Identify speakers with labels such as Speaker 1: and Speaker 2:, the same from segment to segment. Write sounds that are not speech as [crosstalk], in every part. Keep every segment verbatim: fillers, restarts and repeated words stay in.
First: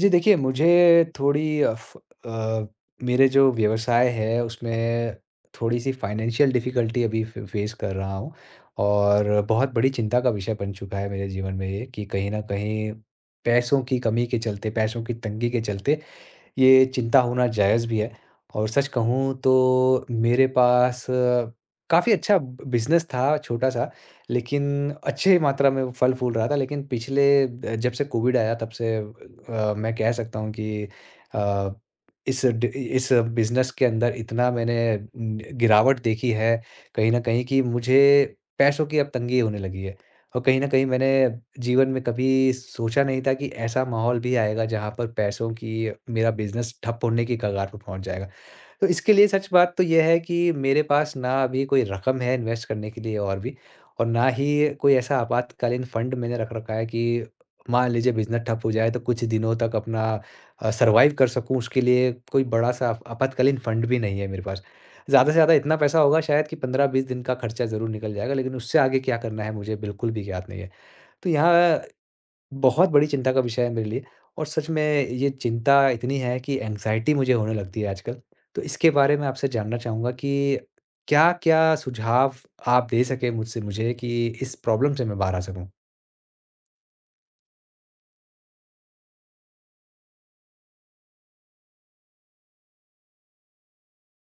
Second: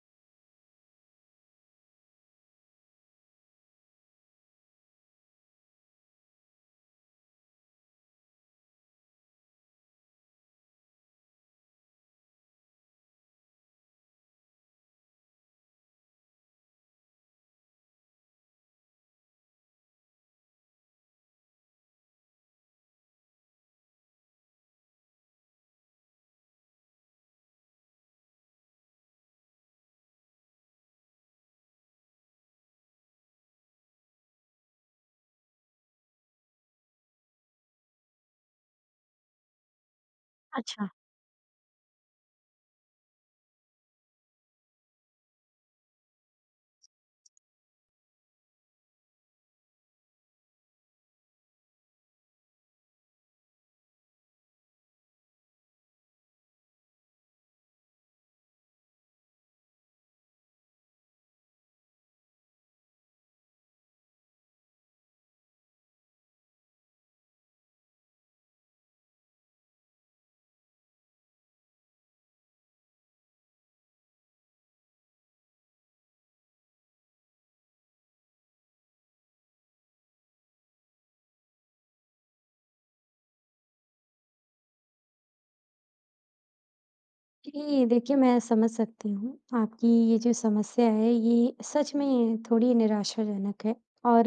Speaker 1: जी देखिए, मुझे थोड़ी अफ अ, मेरे जो व्यवसाय है उसमें थोड़ी-सी फाइनेंशियल डिफ़िकल्टी अभी फ़े फ़ेस कर रहा हूँ, और बहुत बड़ी चिंता का विषय बन चुका है मेरे जीवन में ये कि कहीं न कहीं पैसों की कमी के चलते, पैसों की तंगी के चलते ये चिंता होना जायज़ भी है। और सच कहूँ तो मेरे पास काफ़ी अच्छा ब बिज़नेस था छोटा-सा, लेकिन अच्छे मात्रा में वो फल-फूल रहा था। लेकिन पिछले अ, जब से कोविड आया तब से अ, मैं कह सकता हूँ कि अ, इस ड इस बिज़नेस के अंदर इतना मैंने न गिरावट देखी है, कहीं न कहीं कि मुझे पैसों की अब तंगी होने लगी है। और कहीं न कहीं
Speaker 2: अच्छा।
Speaker 1: मैंने जीवन में कभी सोचा नहीं था कि ऐसा माहौल भी आएगा जहाँ पर पैसों की मेरा बिज़नेस ठप होने की कगार पर पहुँच जाएगा। तो इसके लिए सच बात तो ये है कि मेरे पास ना अभी कोई रकम है इन्वेस्ट करने के लिए और भी, और ना ही कोई ऐसा आपातकालीन फ़ंड मैंने रख रखा है कि मान लीजिए बिज़नेस ठप हो जाए तो कुछ दिनों तक अपना अ, सर्वाइव कर सकूँ, उसके लिए कोई बड़ा-सा आपातकालीन फ़ंड भी नहीं है मेरे पास। ज़्यादा से ज़्यादा इतना पैसा होगा शायद कि पंद्रह बीस दिन का खर्चा ज़रूर निकल जाएगा, लेकिन उससे आगे क्या करना है मुझे बिल्कुल भी ज्ञात नहीं है। तो यहाँ बहुत बड़ी चिंता का विषय है मेरे लिए, और सच में ये चिंता इतनी है कि एंग्ज़ायटी मुझे होने लगती है आजकल। तो इसके बारे में आपसे जानना चाहूँगा कि क्या-क्या सुझाव आप दे सकें मुझसे मुझे कि इस प्रॉब्लम से मैं बाहर आ सकूँ?
Speaker 2: जी, देखिए मैं समझ सकती हूँ, आपकी ये जो समस्या है ये सच में थोड़ी निराशाजनक है और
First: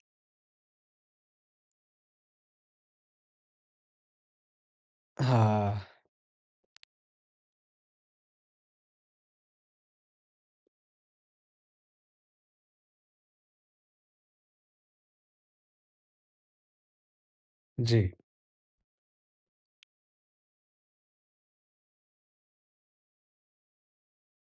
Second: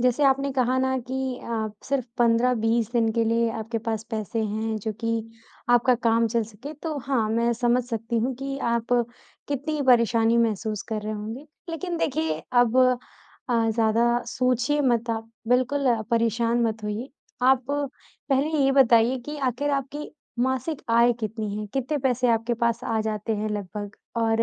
Speaker 2: जैसे आपने कहा ना कि आप सिर्फ़ पंद्रह बीस दिन के लिए आपके पास पैसे हैं जो कि
Speaker 1: हाँ,
Speaker 2: आपका काम चल सके, तो हाँ, मैं समझ सकती हूँ कि आप कितनी परेशानी महसूस कर रहे होंगे। लेकिन देखिए अब अ, ज़्यादा सोचिए मत आप, बिल्कुल आ, परेशान मत होइए। आप
Speaker 1: जी।
Speaker 2: पहले ये बताइए कि आखिर आपकी मासिक आय कितनी है? कितने पैसे आपके पास आ जाते हैं लगभग? और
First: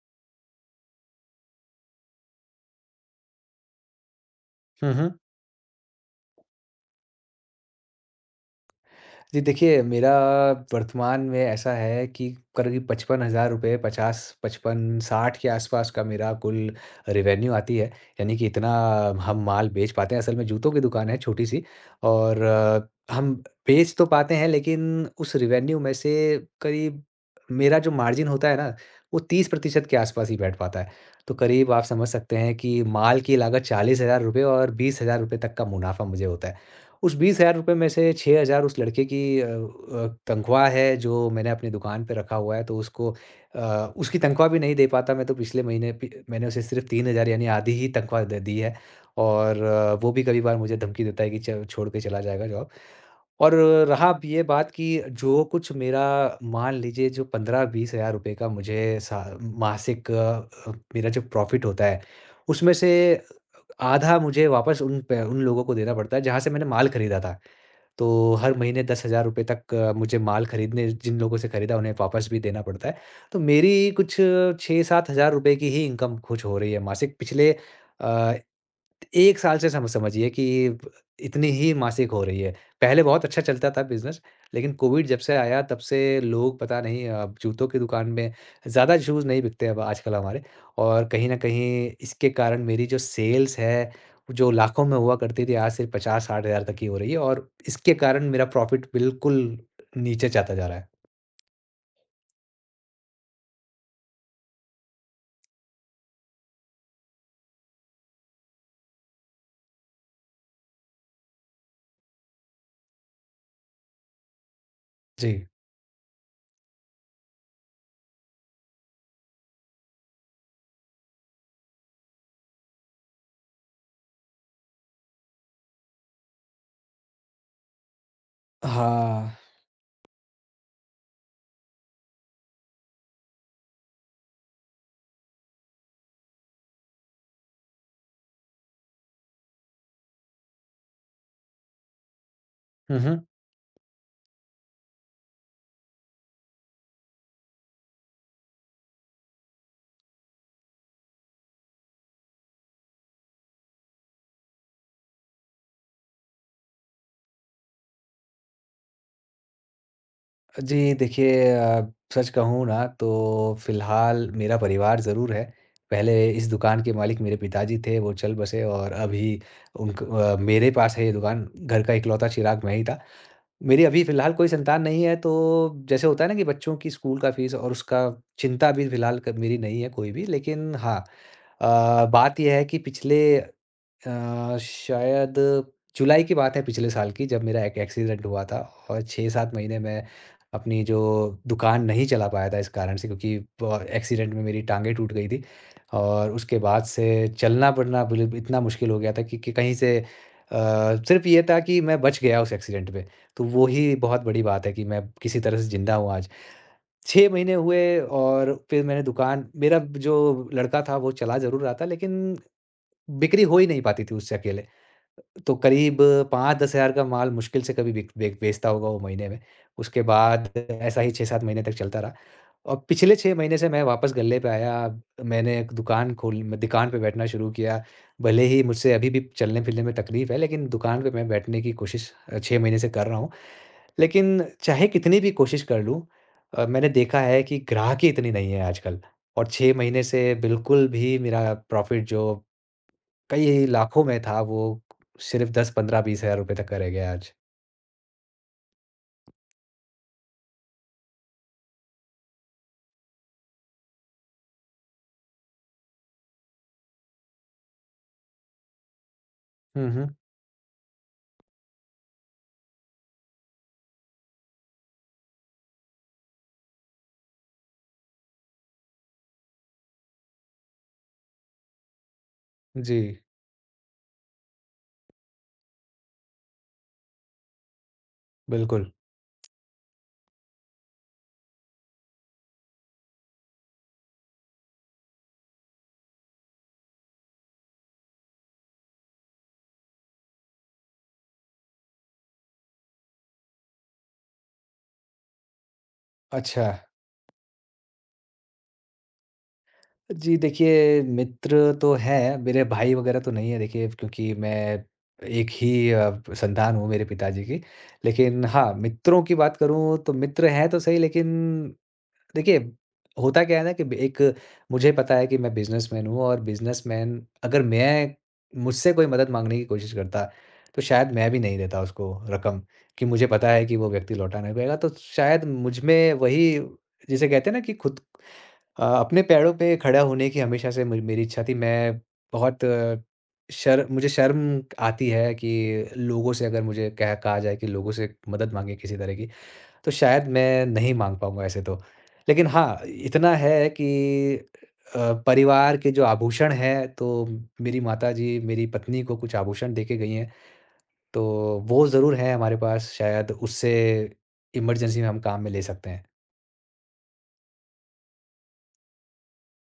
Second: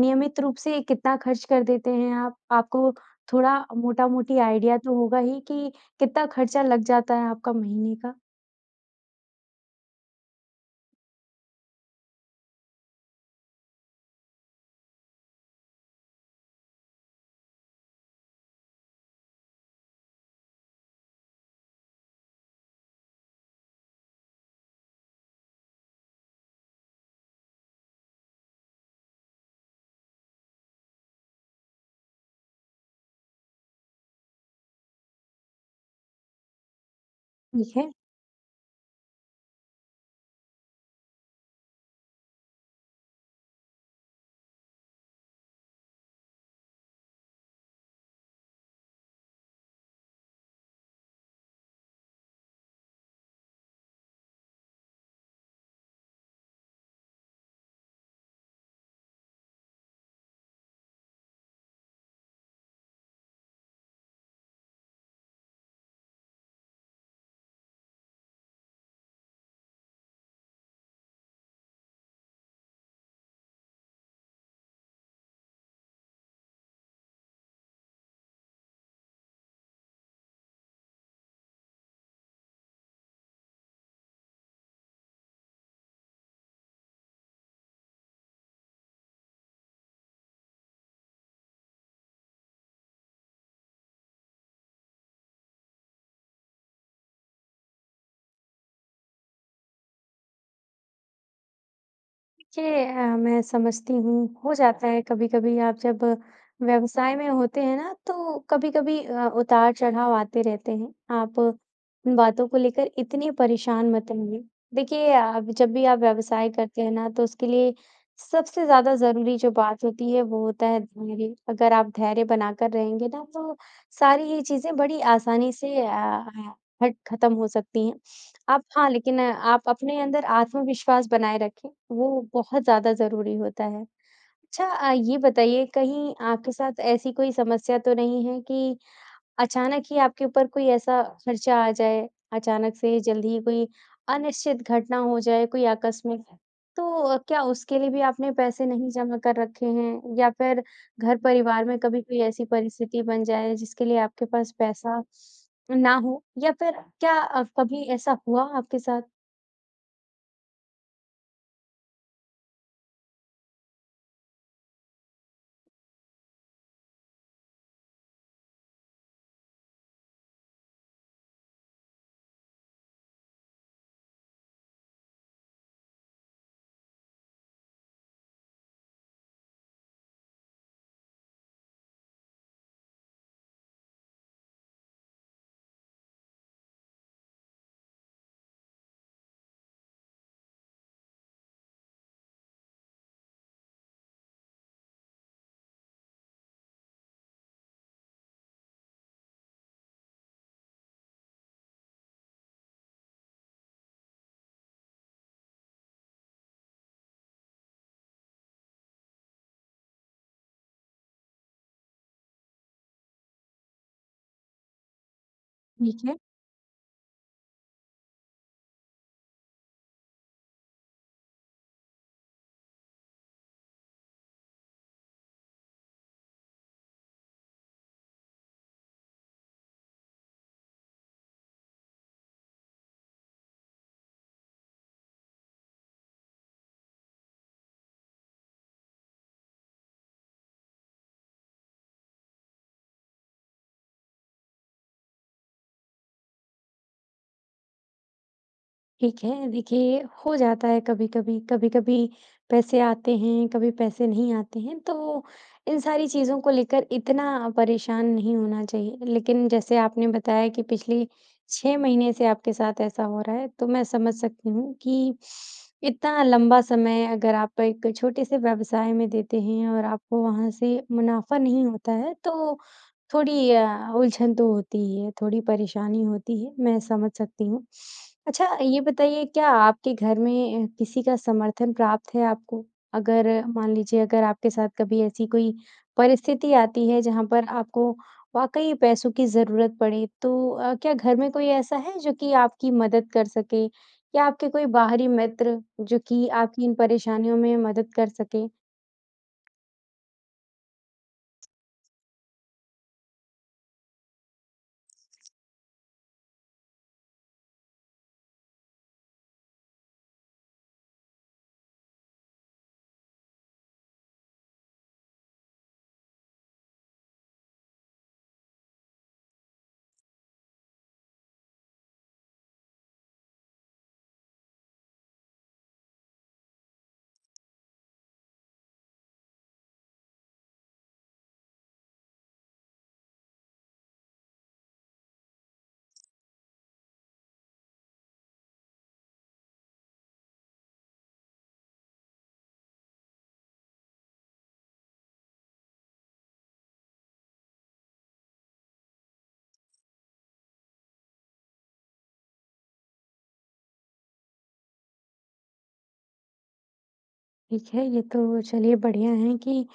Speaker 2: नियमित रूप से कितना खर्च कर देते हैं आप? आपको थोड़ा मोटा-मोटी आइडिया तो होगा ही कि कितना खर्चा लग जाता है आपका महीने का?
Speaker 1: जी देखिए, मेरा वर्तमान में ऐसा है कि करीब पचपन हज़ार रुपए पचास, पचपन, साठ के आसपास का मेरा कुल रेवेन्यू आती है। यानी कि इतना हम माल बेच पाते हैं। असल में जूतों की दुकान है छोटी-सी, और अ, हम बेच तो पाते हैं लेकिन उस रेवेन्यू में से करीब मेरा जो मार्जिन होता है ना, वो तीस प्रतिशत के आसपास ही बैठ पाता है। तो करीब आप समझ सकते हैं कि माल की लागत चालीस हज़ार रुपए और बीस हज़ार रुपए तक का मुनाफ़ा मुझे होता है। उस ₹बीस हज़ार
Speaker 2: ठीक
Speaker 1: में
Speaker 2: है।
Speaker 1: से छह हज़ार उस लड़के की अ अ, तनख्वाह है जो मैंने अपनी दुकान पे रखा हुआ है, तो उसको अ, उसकी तनख्वाह भी नहीं दे पाता मैं, तो पिछले महीने पि मैंने उसे सिर्फ़ तीन हज़ार यानी आधी ही तनख्वाह दे दी है। और अ, वो भी कभी-कभार मुझे धमकी देता है कि च छोड़ के चला जाएगा जॉब। और रहा अब ये बात कि जो कुछ मेरा मान लीजिए जो पंद्रह से बीस हज़ार का मुझे सा मासिक अ, अ, मेरा जो प्रॉफ़िट होता है, उसमें से आधा मुझे वापस उन पे उन लोगों को देना पड़ता है जहाँ से मैंने माल खरीदा था। तो हर महीने दस हज़ार रुपए तक अ, मुझे माल खरीदने जिन लोगों से खरीदा उन्हें वापस भी देना पड़ता है। तो मेरी कुछ छह से सात हज़ार रुपए की ही इनकम कुछ हो रही है मासिक पिछले अ, एक साल से सम समझिए कि ब इतनी ही मासिक हो रही है। पहले बहुत अच्छा चलता था बिज़नेस, लेकिन कोविड जब से आया तब से लोग पता नहीं अब जूतों की दुकान में ज़्यादा शूज़ नहीं बिकते अब आजकल हमारे। और कहीं न कहीं इसके कारण मेरी जो सेल्स है, जो लाखों में हुआ करती थी आज सिर्फ़ पचास से साठ हज़ार तक की हो रही है, और इसके कारण मेरा प्रॉफ़िट बिल्कुल नीचे जाता जा रहा है।
Speaker 2: देखिए अ, मैं समझती हूँ, हो जाता है कभी-कभी आप जब व्यवसाय में होते हैं ना तो कभी-कभी अ, उतार-चढ़ाव आते रहते हैं। आप उन बातों को लेकर इतनी परेशान मत होइए। देखिए
Speaker 1: जी।
Speaker 2: आप जब भी आप व्यवसाय करते हैं ना तो उसके लिए सबसे ज़्यादा ज़रूरी जो बात होती है वो होता है धैर्य। अगर आप धैर्य बनाकर रहेंगे ना तो सारी ये चीज़ें बड़ी आसानी से अ, हट खत्म हो सकती हैं। आप हाँ, लेकिन
Speaker 1: हाँ।
Speaker 2: आप अपने अंदर आत्मविश्वास बनाए रखें, वो बहुत ज़्यादा ज़रूरी होता है। अच्छा अ, ये बताइए कहीं आपके साथ ऐसी कोई समस्या तो नहीं है कि अचानक ही आपके ऊपर कोई ऐसा खर्चा आ जाए, अचानक
Speaker 1: हुँ,
Speaker 2: से
Speaker 1: हुँ।
Speaker 2: जल्दी ही कोई अनिश्चित घटना हो जाए, कोई आकस्मिक? तो अ, क्या उसके लिए भी आपने पैसे नहीं जमा कर रखे हैं या फिर घर-परिवार में कभी कोई ऐसी परिस्थिति बन जाए जिसके लिए आपके पास पैसा ना हो या फिर क्या अ, कभी ऐसा हुआ आपके साथ?
Speaker 1: जी, देखिए अ, सच कहूँ ना तो फ़िलहाल मेरा परिवार ज़रूर है। पहले इस दुकान के मालिक मेरे पिताजी थे, वो चल बसे और अभी उनक अ, मेरे पास है ये दुकान, घर का इकलौता चिराग मैं ही था। मेरी अभी फ़िलहाल कोई संतान नहीं है, तो जैसे होता है ना कि बच्चों की स्कूल का फ़ीस और उसका चिंता अभी फ़िलहाल क मेरी नहीं है कोई भी। लेकिन हाँ, अ, बात ये है कि पिछले अ, शायद जुलाई की बात है पिछले साल की, जब मेरा एक एक्सीडेंट हुआ था। और छह से सात महीने मैं अपनी जो दुकान नहीं चला पाया था इस कारण से, क्योंकि ब एक्सीडेंट में मेरी टाँगें टूट गई थी। और उसके बाद से चलना-फिरना बिल इतना मुश्किल हो गया था कि कि कहीं से अ, सिर्फ़ ये था कि मैं बच गया उस एक्सीडेंट में। तो वो ही बहुत बड़ी बात है कि मैं किसी तरह से ज़िंदा हूँ आज। छह महीने हुए, और फिर मैंने दुकान मेरा जो लड़का था वो चला ज़रूर रहा था, लेकिन बिक्री हो ही नहीं पाती थी उससे अकेले। तो करीब
Speaker 2: ठीक है,
Speaker 1: पाँच से दस हज़ार का माल मुश्किल से कभी बिक बेक बेचता होगा वो महीने में। उसके बाद ऐसा ही छह से सात महीने तक चलता रहा, और पिछले छह महीने से मैं वापस गल्ले पे आया। मैंने एक दुकान खोल मैं दुकान पे बैठना शुरू किया। भले ही मुझसे अभी भी चलने-फिरने में तकलीफ है, लेकिन दुकान पे मैं बैठने की कोशिश अ, छह महीने से कर रहा हूँ। लेकिन चाहे कितनी भी कोशिश कर लूँ, अ, मैंने देखा है कि ग्राहक ही इतनी नहीं है आजकल। और छह महीने से बिल्कुल भी मेरा प्रॉफ़िट जो कई लाखों में था वो सिर्फ़ दस, पंद्रह, बीस हज़ार रुपए तक का रह गया आज।
Speaker 2: ठीक है। देखिए, हो जाता है कभी-कभी, कभी-कभी पैसे आते हैं, कभी पैसे नहीं आते हैं, तो इन सारी चीज़ों को लेकर इतना परेशान नहीं होना चाहिए। लेकिन जैसे
Speaker 1: हुँ,
Speaker 2: आपने
Speaker 1: हुँ।
Speaker 2: बताया कि पिछले छह महीने से आपके साथ ऐसा हो रहा है, तो मैं समझ सकती हूँ कि इतना लंबा समय अगर आप एक छोटे से व्यवसाय में देते हैं और आपको वहाँ से मुनाफ़ा नहीं होता है, तो
Speaker 1: जी,
Speaker 2: थोड़ी अ, उलझन तो होती ही है, थोड़ी परेशानी होती है, मैं समझ सकती हूँ। अच्छा ये
Speaker 1: बिल्कुल।
Speaker 2: बताइए क्या आपके घर में अ, किसी का समर्थन प्राप्त है आपको? अगर मान लीजिए अगर आपके साथ कभी ऐसी कोई परिस्थिति आती है जहाँ पर आपको वाक़ई पैसों की ज़रूरत पड़े, तो अ, क्या घर में कोई ऐसा है जो कि आपकी मदद कर सके या आपके कोई बाहरी मित्र जो कि आपकी
Speaker 1: अच्छा।
Speaker 2: इन परेशानियों में मदद कर सके?
Speaker 1: जी, देखिए मित्र तो हैं, मेरे भाई वगैरह तो नहीं है देखिए क्योंकि मैं एक ही अ, संतान हूँ मेरे पिताजी की। लेकिन हाँ, मित्रों की बात करूँ तो मित्र हैं तो सही, लेकिन देखिए, होता क्या है ना कि ब एक मुझे पता है कि मैं बिज़नेसमैन हूँ और बिज़नेसमैन, अगर मैं मुझसे कोई मदद माँगने की कोशिश करता, तो शायद मैं भी नहीं देता उसको रकम कि मुझे पता है कि वो व्यक्ति लौटा नहीं पाएगा। तो शायद मुझ में वही जिसे कहते हैं ना कि खुद अ, अपने पैरों पे खड़ा होने की हमेशा से मुझ मेरी इच्छा थी। मैं बहुत शर मुझे शर्म आती है कि लोगों से अगर मुझे कह कहा जाए कि लोगों से मदद माँगे किसी तरह की, तो शायद मैं नहीं माँग पाऊँगा ऐसे तो। लेकिन हाँ, इतना है कि अ, परिवार के जो आभूषण हैं, तो मेरी माताजी मेरी पत्नी को कुछ आभूषण देके गई हैं, तो वो ज़रूर हैं हमारे पास, शायद उससे इमरजेंसी में हम काम में ले सकते हैं।
Speaker 2: ठीक है, ये तो चलिए बढ़िया है कि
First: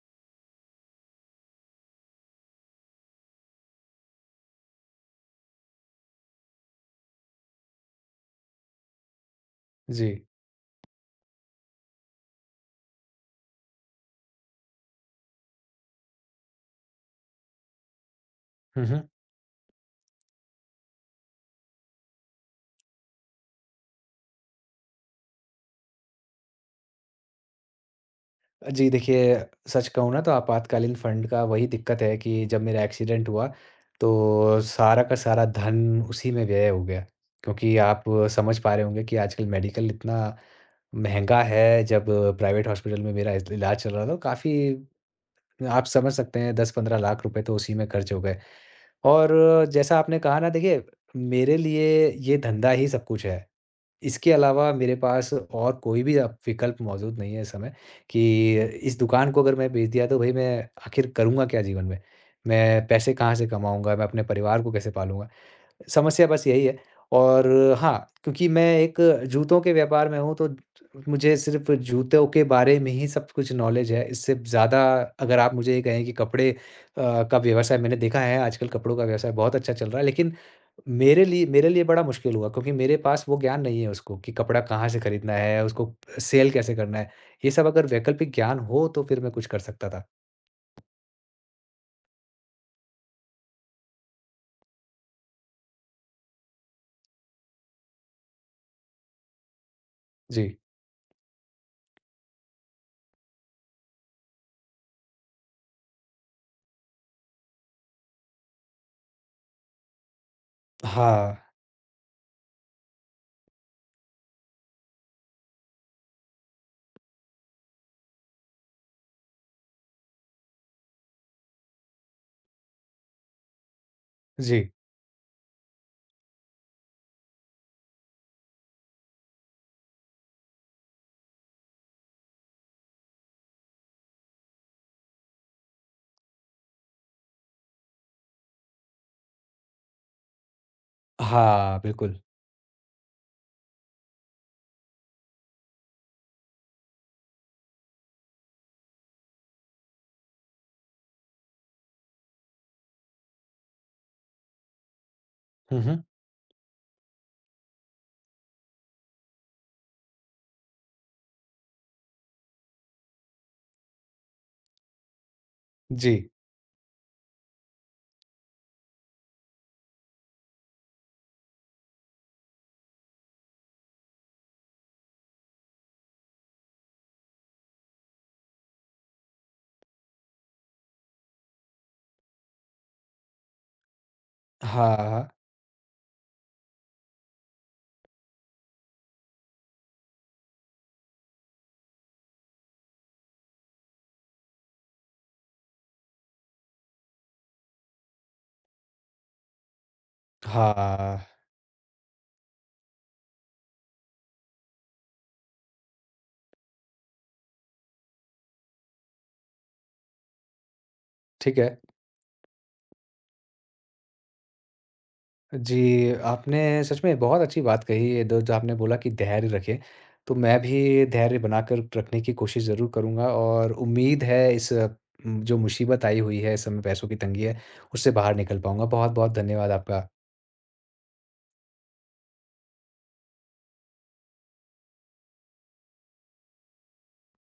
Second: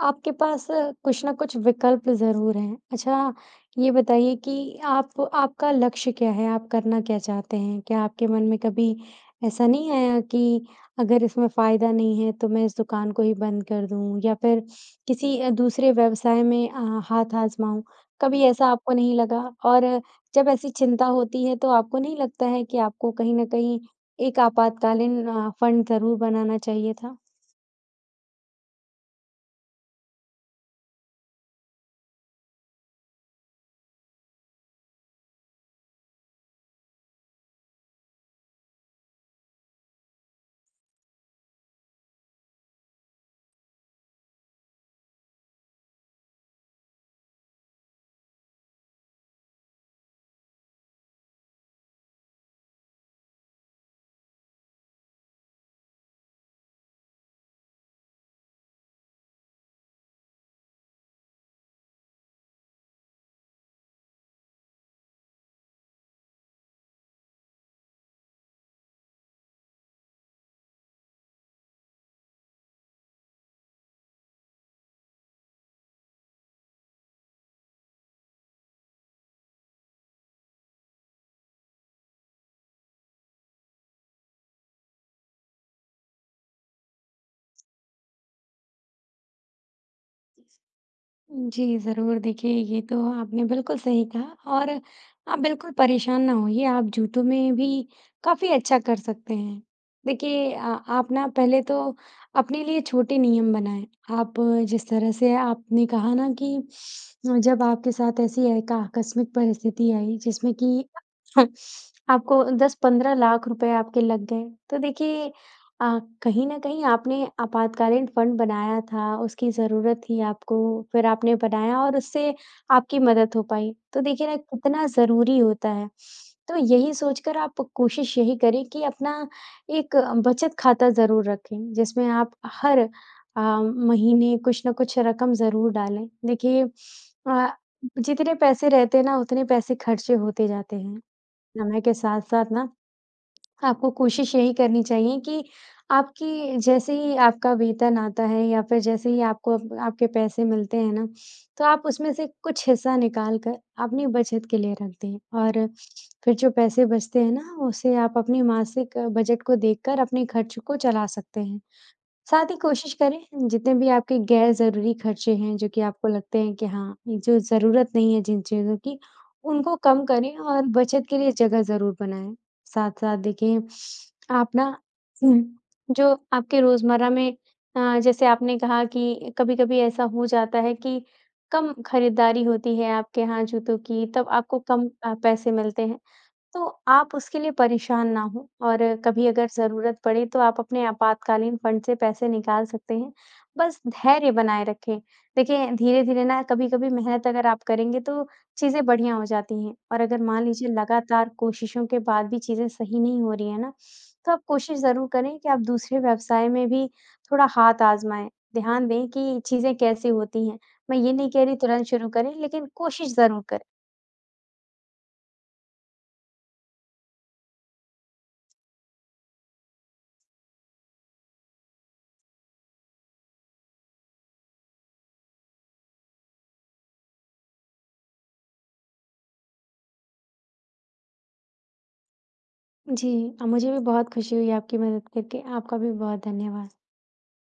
Speaker 2: आपके पास अ, कुछ ना कुछ विकल्प ज़रूर हैं। अच्छा, ये बताइए कि आप आपका लक्ष्य क्या है? आप करना क्या चाहते हैं? क्या आपके मन में कभी ऐसा नहीं
Speaker 1: जी।
Speaker 2: आया कि अगर इसमें फ़ायदा नहीं है, तो मैं इस दुकान को ही बंद कर दूँ या फिर किसी अ, दूसरे व्यवसाय में अ, हाथ आज़माऊँ? कभी ऐसा
Speaker 1: हुँ,
Speaker 2: आपको
Speaker 1: हुँ।
Speaker 2: नहीं लगा? और अ, जब ऐसी चिंता होती है, तो आपको नहीं लगता है कि आपको कहीं न कहीं एक आपातकालीन अ, फ़ंड ज़रूर बनाना चाहिए था?
Speaker 1: जी देखिए, सच कहूँ ना तो आपातकालीन फ़ंड का वही दिक्कत है कि जब मेरा एक्सीडेंट हुआ, तो सारा का सारा धन उसी में व्यय हो गया। क्योंकि आप समझ पा रहे होंगे कि आजकल मेडिकल इतना महँगा है, जब प्राइवेट हॉस्पिटल में मेरा इज इलाज चल रहा था, तो काफ़ी आप समझ सकते हैं दस से पंद्रह लाख रुपए तो उसी में खर्च हो गए। और जैसा आपने कहा ना देखिए, मेरे लिए ये धंधा ही सब कुछ है। इसके अलावा मेरे पास और कोई भी अब विकल्प मौजूद नहीं है इस समय, कि इस दुकान को अगर मैं बेच दिया तो भई मैं आखिर करूँगा क्या जीवन में? मैं पैसे कहाँ से कमाऊँगा? मैं अपने परिवार को कैसे पालूँगा? समस्या बस यही है। और हाँ, क्योंकि मैं एक जूतों के व्यापार में हूँ तो मुझे सिर्फ़ जूतों के बारे में ही सब कुछ नॉलेज है। इससे ज़्यादा अगर आप मुझे ये कहें कि कपड़े अ, का व्यवसाय, मैंने देखा है आजकल कपड़ों का व्यवसाय बहुत अच्छा चल रहा है, लेकिन मेरे लिए मेरे लिए बड़ा मुश्किल हुआ क्योंकि मेरे पास वो ज्ञान नहीं है उसको, कि कपड़ा कहाँ से खरीदना है, उसको सेल कैसे करना है। ये सब अगर वैकल्पिक ज्ञान हो तो फिर मैं कुछ कर सकता था।
Speaker 2: जी, ज़रूर। देखिए, ये तो आपने बिल्कुल सही कहा और आप बिल्कुल परेशान ना होइए, आप जूतों में भी काफ़ी अच्छा कर सकते हैं। देखिए
Speaker 1: जी।
Speaker 2: अ, आप ना पहले तो अपने लिए छोटे नियम बनाएँ। आप जिस तरह से आपने कहा ना कि जब आपके साथ ऐसी एक आकस्मिक परिस्थिति आई जिसमें कि
Speaker 1: हाँ,
Speaker 2: [laughs] आपको दस पंद्रह लाख रुपए आपके लग गए, तो देखिए अ, कहीं न कहीं आपने आपातकालीन फ़ंड बनाया था, उसकी ज़रूरत थी आपको, फिर आपने बनाया और उससे आपकी मदद हो पाई। तो देखिए ना
Speaker 1: जी।
Speaker 2: कितना ज़रूरी होता है। तो यही सोचकर आप कोशिश यही करें कि अपना एक बचत खाता ज़रूर रखें, जिसमें आप हर अ, महीने कुछ न कुछ रकम ज़रूर डालें। देखिए अ, जितने पैसे रहते हैं ना उतने पैसे खर्चे होते जाते हैं।
Speaker 1: हाँ,
Speaker 2: समय के
Speaker 1: बिल्कुल।
Speaker 2: साथ-साथ ना आपको कोशिश यही करनी चाहिए कि आपकी जैसे ही आपका वेतन आता है या फिर जैसे ही आपको अप आपके पैसे मिलते हैं ना, तो आप उसमें से कुछ हिस्सा निकाल कर अपनी बचत के लिए रख दें और
Speaker 1: हुँ, हुँ।
Speaker 2: फिर जो पैसे बचते हैं ना, उसे आप अपनी मासिक अ, बजट को देखकर अपने खर्च को चला सकते हैं। साथ ही कोशिश करें जितने भी आपके गैर ज़रूरी खर्चे हैं जो कि आपको
Speaker 1: जी।
Speaker 2: लगते हैं कि हाँ, ये जो ज़रूरत नहीं है जिन चीज़ों की, उनको कम करें और बचत के लिए जगह ज़रूर बनाएँ। साथ-साथ देखिए आप ना हुँ, जो आपके रोज़मर्रा में अ, जैसे आपने कहा कि कभी-कभी ऐसा हो जाता है कि कम खरीदारी होती है आपके यहाँ जूतों की तब आपको कम
Speaker 1: हाँ,
Speaker 2: अ,
Speaker 1: हाँ।
Speaker 2: पैसे मिलते हैं। तो आप उसके लिए परेशान ना हों और कभी अगर ज़रूरत पड़े तो आप अपने आपातकालीन फंड से पैसे निकाल सकते हैं। बस धैर्य बनाए रखें। देखिए धीरे-धीरे ना कभी-कभी मेहनत अगर आप करेंगे तो चीज़ें बढ़िया हो जाती हैं और अगर मान लीजिए
Speaker 1: हाँ,
Speaker 2: लगातार कोशिशों के बाद भी चीज़ें सही नहीं हो रही है ना, तो आप कोशिश ज़रूर करें कि आप दूसरे व्यवसाय में भी थोड़ा हाथ आज़माएँ। ध्यान दें कि चीज़ें कैसी होती हैं। मैं ये नहीं कह रही
Speaker 1: ठीक है।
Speaker 2: तुरंत शुरू करें लेकिन कोशिश ज़रूर करें।
Speaker 1: जी, आपने सच में बहुत अच्छी बात कही है, दो जो आपने बोला कि धैर्य रखें, तो मैं भी धैर्य बनाकर रखने की कोशिश ज़रूर करूँगा, और उम्मीद है इस उम, जो मुसीबत आई हुई है, इस समय पैसों की तंगी है, उससे बाहर निकल पाऊँगा। बहुत-बहुत धन्यवाद आपका।
Speaker 2: जी, अ, मुझे भी बहुत खुशी हुई आपकी मदद करके। आपका भी बहुत धन्यवाद।